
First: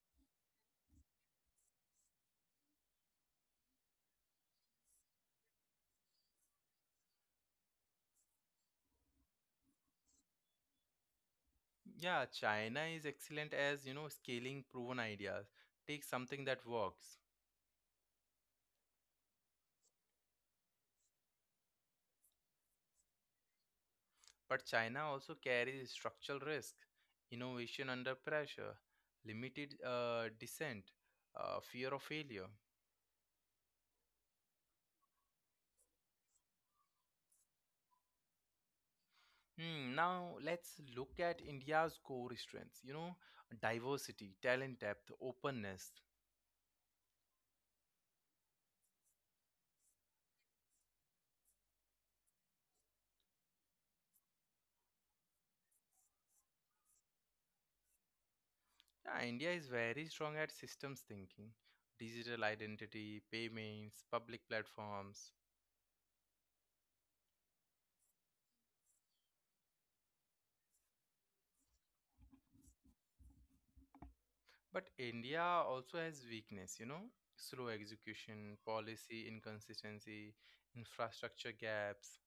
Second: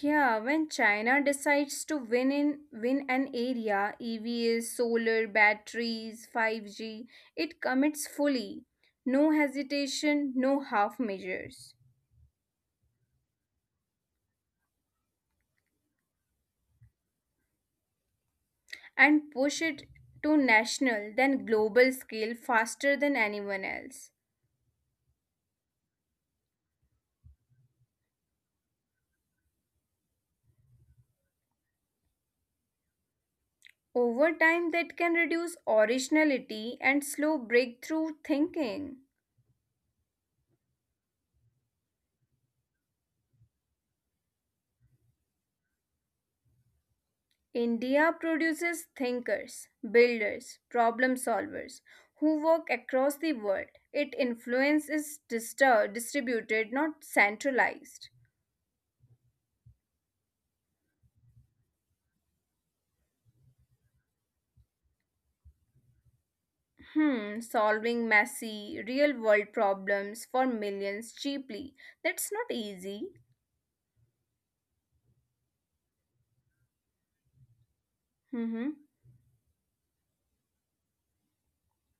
Yeah, when China decides to win an area, EVs, solar, batteries, 5G, it commits fully. No hesitation, no half measures.
Yeah, China is excellent as, you know, scaling proven ideas. Take something that works.
And push it to national, then global scale faster than anyone else.
But China also carries structural risk, innovation under pressure, limited dissent, fear of failure.
Over time that can reduce originality and slow breakthrough thinking.
Hmm, now let's look at India's core strengths, you know, diversity, talent depth, openness.
India produces thinkers, builders, problem solvers who work across the world. Its influence is distributed, not centralized.
Yeah, India is very strong at systems thinking, digital identity, payments, public platforms.
Hmm, solving messy, real world problems for millions cheaply. That's not easy.
But India also has weakness, you know, slow execution,
Hmm.
policy inconsistency, infrastructure gaps.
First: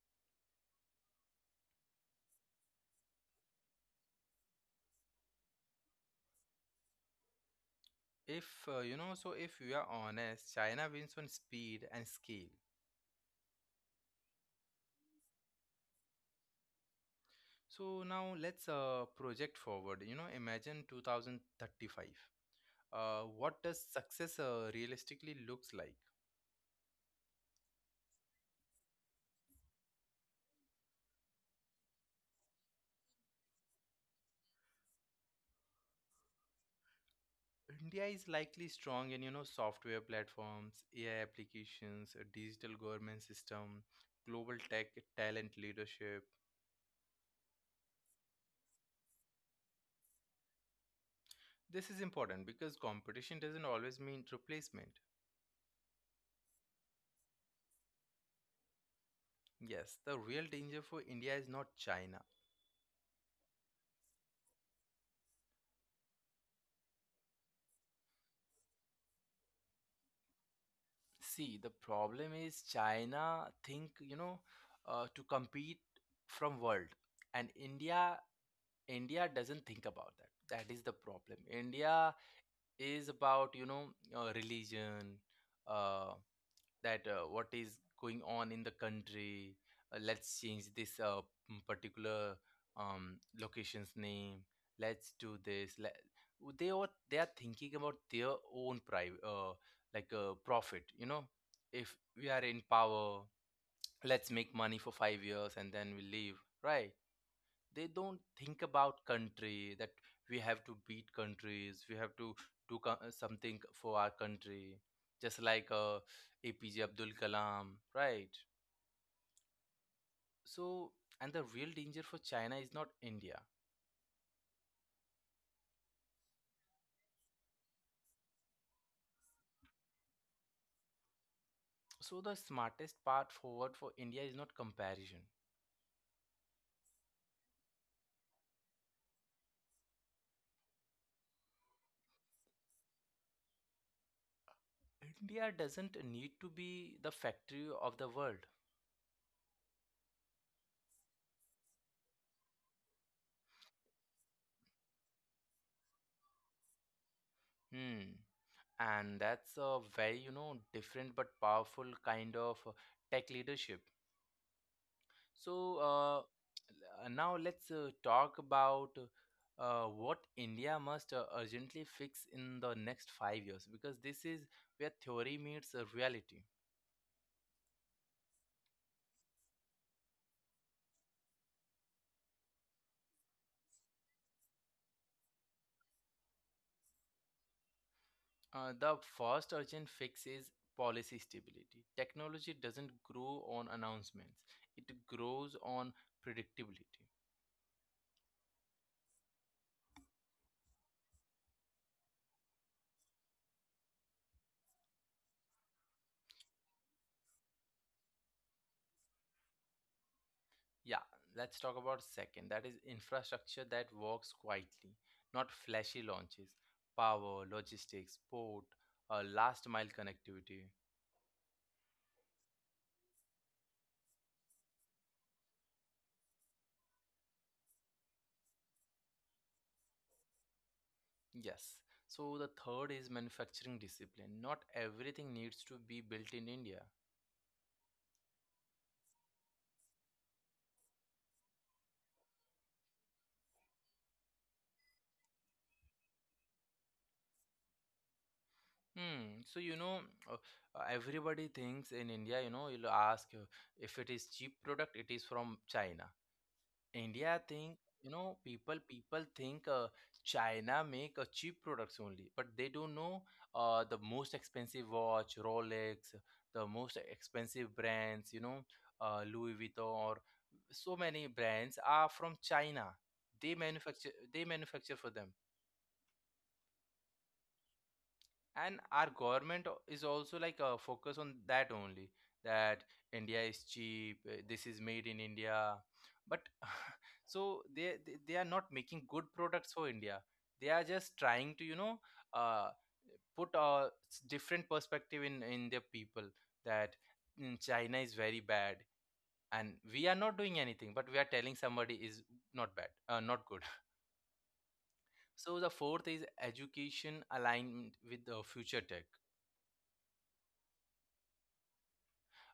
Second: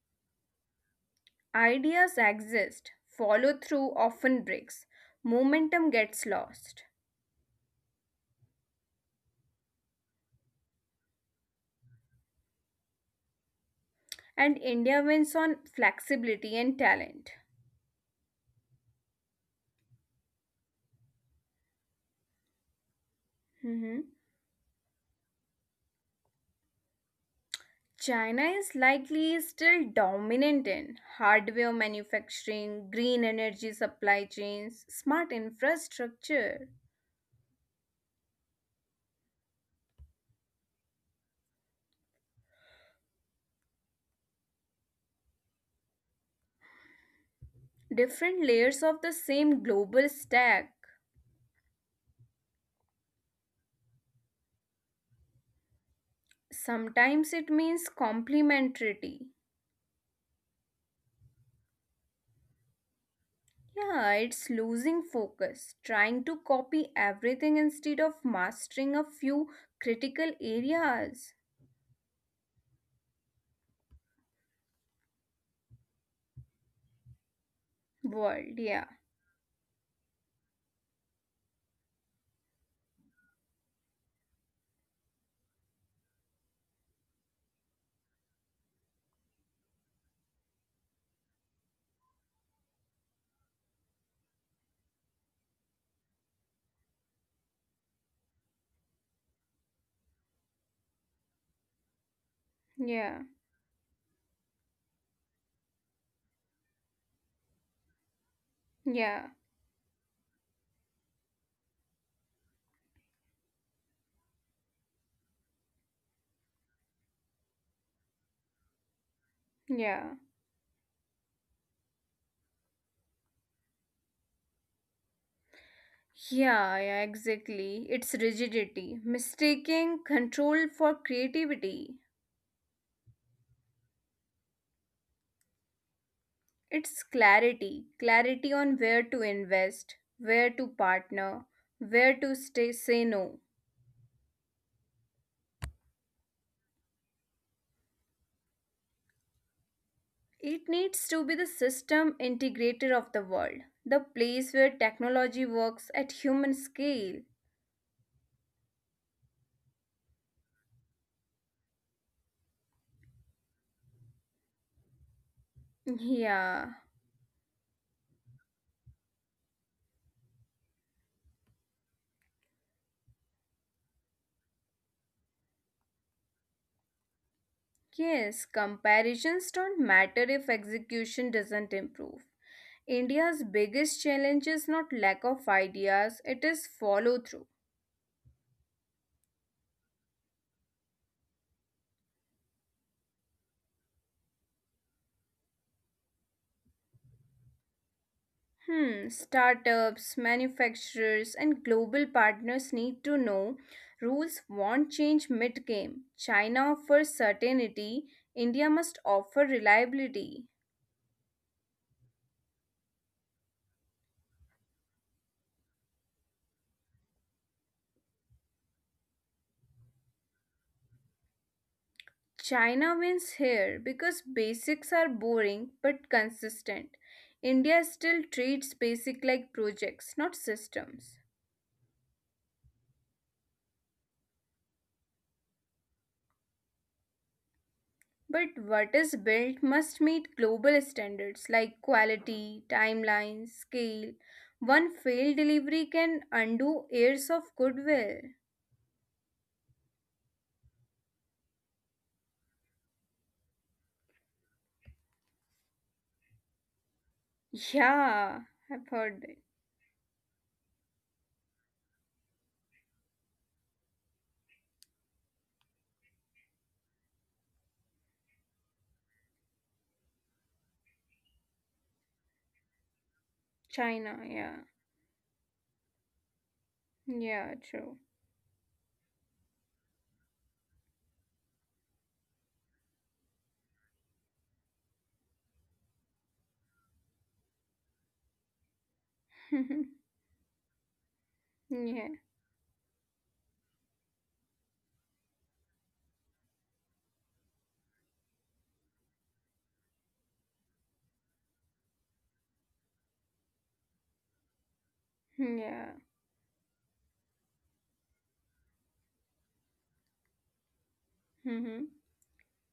Ideas exist, follow through often breaks, momentum gets lost,
If You know, so if we are honest, China wins on speed and scale.
and India wins on flexibility and talent.
So now let's project forward. You know, imagine 2035. What
Hmm.
does success realistically looks like?
China is likely still dominant in hardware manufacturing, green energy supply chains, smart infrastructure,
India is likely strong in, you know, software platforms, AI applications, a digital government system, global tech talent leadership.
different layers of the same global stack.
This is important because competition doesn't always mean replacement.
Sometimes it means complementarity.
Yes, the real danger for India is not China.
Yeah, it's losing focus, trying to copy everything instead of mastering a few critical areas.
See, the problem is China think, you know, to compete from world, and India
World, yeah,
india doesn't think about that. That is the problem. India is about, you know, religion, uh, that what is going on in the country. Let's change this particular location's name, let's do this, they are thinking about their own private profit, you know. If we are in
yeah,
power, let's make money for 5 years and then we leave, right. They don't think about
yeah,
country, that we have to beat countries, we have to do something for our country, just like apj abdul kalam, right.
yeah.
So and the real danger for china is not india.
Yeah, yeah, exactly. It's rigidity, mistaking control for creativity.
So the smartest path forward for india is not comparison.
It's clarity, clarity on where to invest, where to partner, where to stay, say no.
India doesn't need to be the factory of the world.
It needs to be the system integrator of the world, the place where technology works at human scale.
Hmm. And that's a very, you know, different but powerful kind of tech leadership. So uh,
Yeah,
uh, now let's talk about what India must urgently fix in the next 5 years, because this is where theory meets reality.
yes, comparisons don't matter if execution doesn't improve. India's biggest challenge is not lack of ideas, it is follow through.
The first urgent fix is policy stability. Technology doesn't grow on announcements, it grows on predictability.
Hmm, startups, manufacturers, and global partners need to know rules won't change mid game. China offers certainty, India must offer reliability.
Yeah, let's talk about second. That is infrastructure that works quietly, not flashy launches. Power, logistics, port, last mile connectivity.
China wins here because basics are boring but consistent. India still treats basic like projects, not systems.
Yes. So the third is manufacturing discipline. Not everything needs to be built in India.
But what is built must meet global standards like quality, timeline, scale. One failed delivery can undo years of goodwill.
Hmm. So, you know, uh, everybody thinks in India. You know, you'll ask, if it is cheap product, it is from China. India think You
Yeah,
know,
I've
people
heard that.
people think, China make cheap products only, but they don't know the most expensive watch, Rolex, the most expensive brands, you know, Louis Vuitton or so many brands are from China. They
China,
manufacture
yeah.
they manufacture for them.
Yeah, true.
And our government is also like a focus on that only, that india is cheap, this is made in india, but so they are not making good products for india, they are just trying to, you
Yeah,
know, uh, put a different perspective in their people, that china is very bad and we are not doing anything, but we are telling somebody is not good. So the
yeah.
fourth is education aligned with the future tech,
Mm-hmm.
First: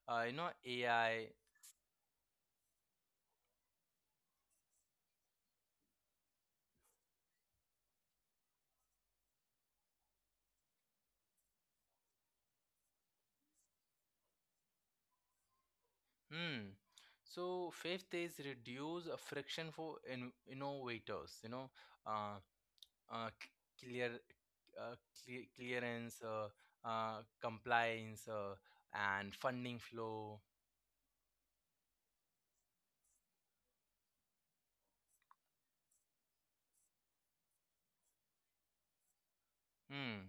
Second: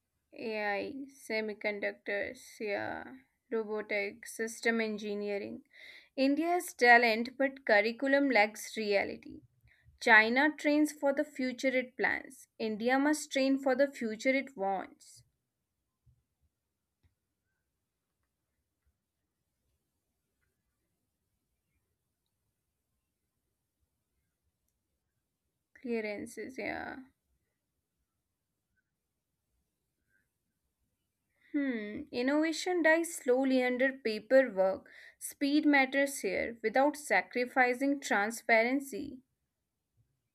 you know,
AI,
AI.
semiconductors, yeah. Robotics, system engineering. India has talent, but curriculum lacks reality. China trains for the future it plans. India must train for the future it wants.
Hmm. So fifth is reduce friction for innovators. You know, uh, clear, uh, clearance,
Clearances, yeah.
compliance, and funding flow.
Hmm. Innovation dies slowly under paperwork. Speed matters here without sacrificing transparency.
Hmm.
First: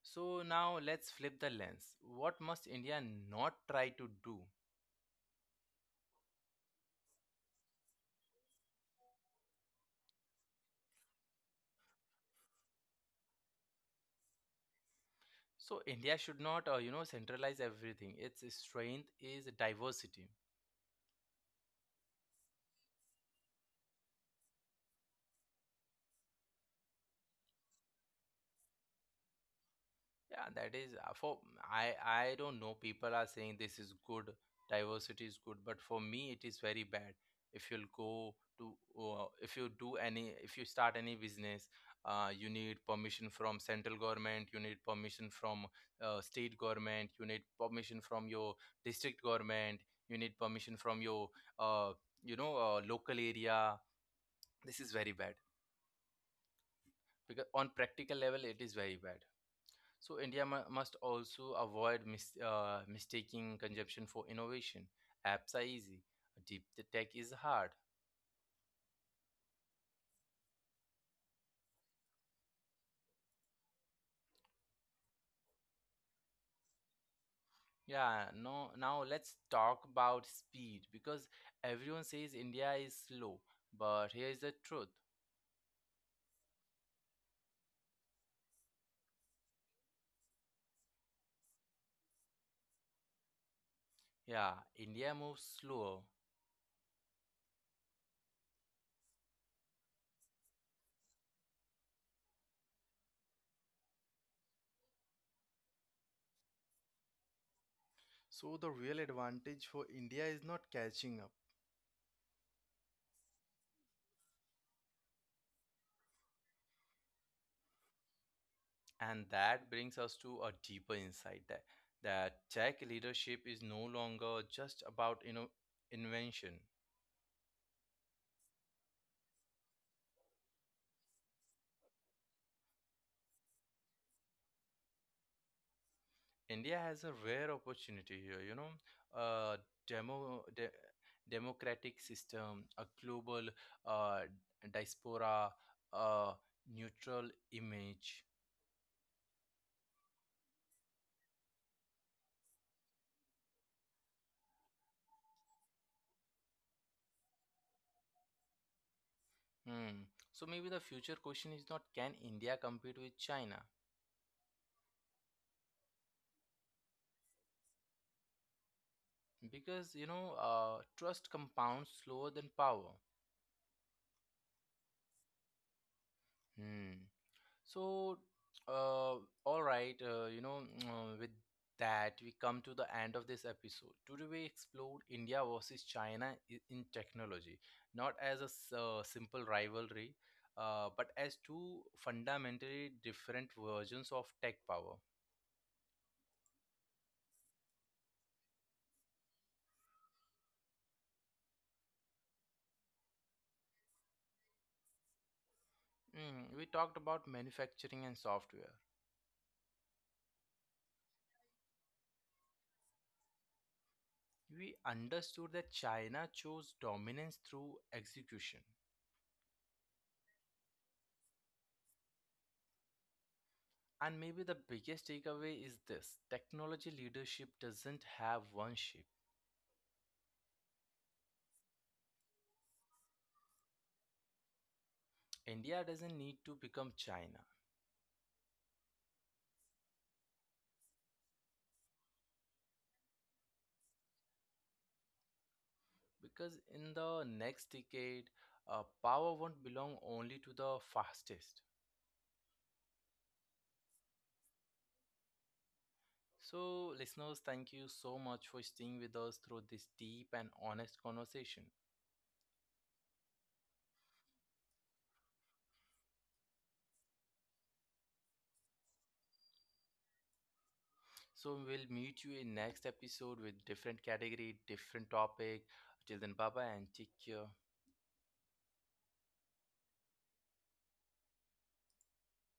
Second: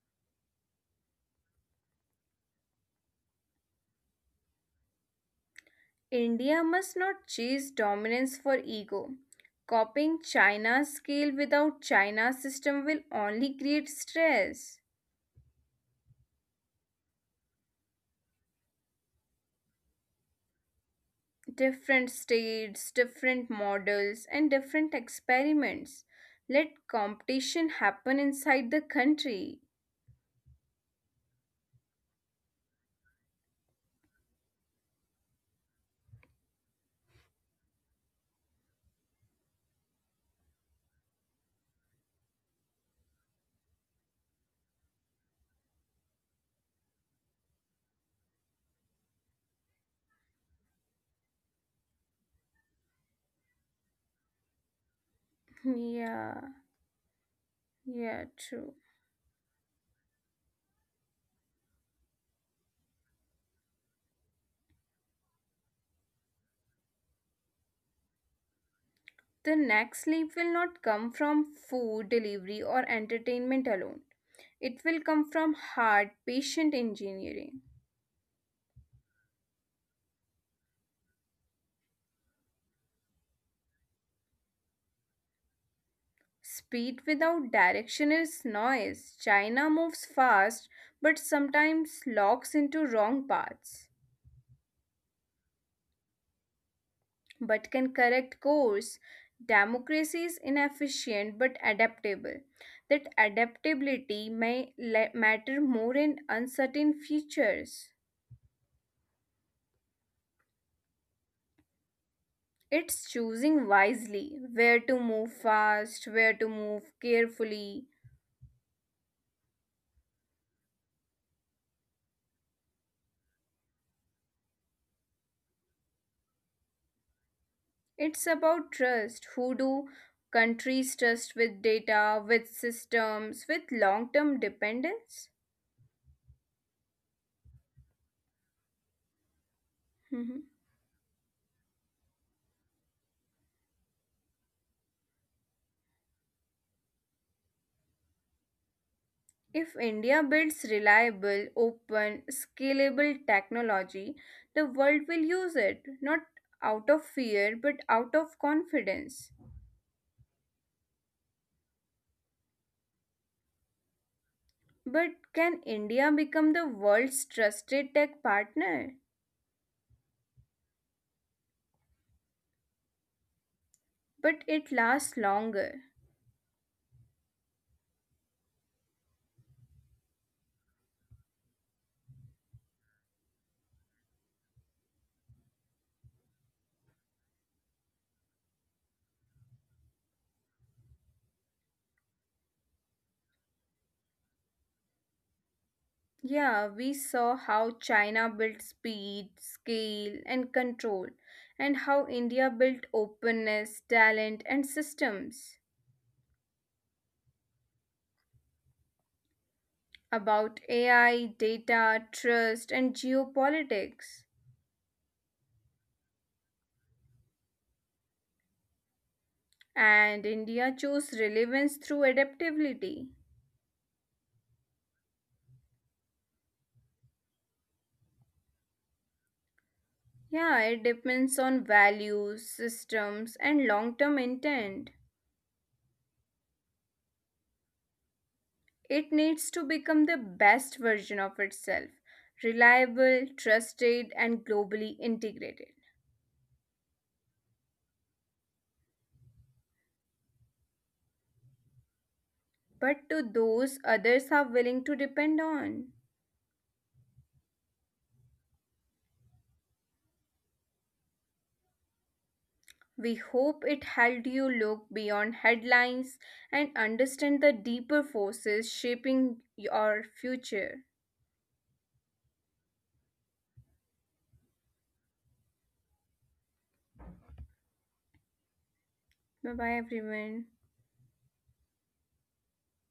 So now let's flip the lens. What must India not try to do?
India must not chase dominance for ego. Copying China's scale without China's system will only create stress.
So India should not, you know, centralize everything. Its strength is diversity.
Different states, different models, and different experiments. Let competition happen inside the country.
Yeah, that is for I don't know. People are saying this is good, diversity is good, but for me it is very bad. If you'll go to, if you do any, if you start any business, you need permission from central government, you need permission from state government, you need permission from your district government, you need permission from your uh, you know local area. This is very bad
Yeah,
because on practical
yeah,
level it
true.
is very bad. So India must also avoid mistaking consumption for innovation. Apps are easy, deep the tech is hard.
The next leap will not come from food delivery or entertainment alone. It will come from hard, patient engineering.
Yeah, no. Now let's talk about speed because everyone says India is slow, but here is the truth.
Speed without direction is noise. China moves fast but sometimes locks into wrong paths.
Yeah, India moves slower.
But can correct course. Democracy is inefficient but adaptable. That adaptability may matter more in uncertain futures.
So the real advantage for India is not catching up.
It's choosing wisely where to move fast, where to move carefully.
And that brings us to a deeper insight, that that tech leadership is no longer just about you invention.
It's about trust. Who do countries trust with data, with systems, with long term dependence?
India has a rare opportunity here, you know, a demo de- democratic system, a global uh, diaspora, a neutral image.
If India builds reliable, open, scalable technology, the world will use it, not out of fear but out of confidence.
Hmm. So maybe the future question is not, can India compete with China?
But can India become the world's trusted tech partner?
Because, you know, trust compounds slower than power.
But it lasts longer.
Hmm. So, uh, all right, you know, with that, we come to the end of this episode. Today, we explored India versus China in technology, not as a simple rivalry, but as two fundamentally different versions of tech power.
Yeah, we saw how China built speed, scale, and control, and how India built openness, talent, and systems.
We talked about manufacturing and software.
About AI, data, trust, and geopolitics.
We understood that China chose dominance through execution,
And India chose relevance through adaptability.
and maybe the biggest takeaway is this: technology leadership doesn't have one shape.
Yeah, it depends on values, systems, and long term intent.
India doesn't need to become China
It needs to become the best version of itself reliable, trusted, and globally integrated.
because in the next decade, power won't belong only to the fastest.
But to those others are willing to depend on.
So, listeners, thank you so much for staying with us through this deep and honest conversation.
We hope it helped you look beyond headlines and understand the deeper forces shaping your future.
So, we'll meet you in next episode with different category, different topic. Till then, bye bye and take care.
Bye bye, everyone.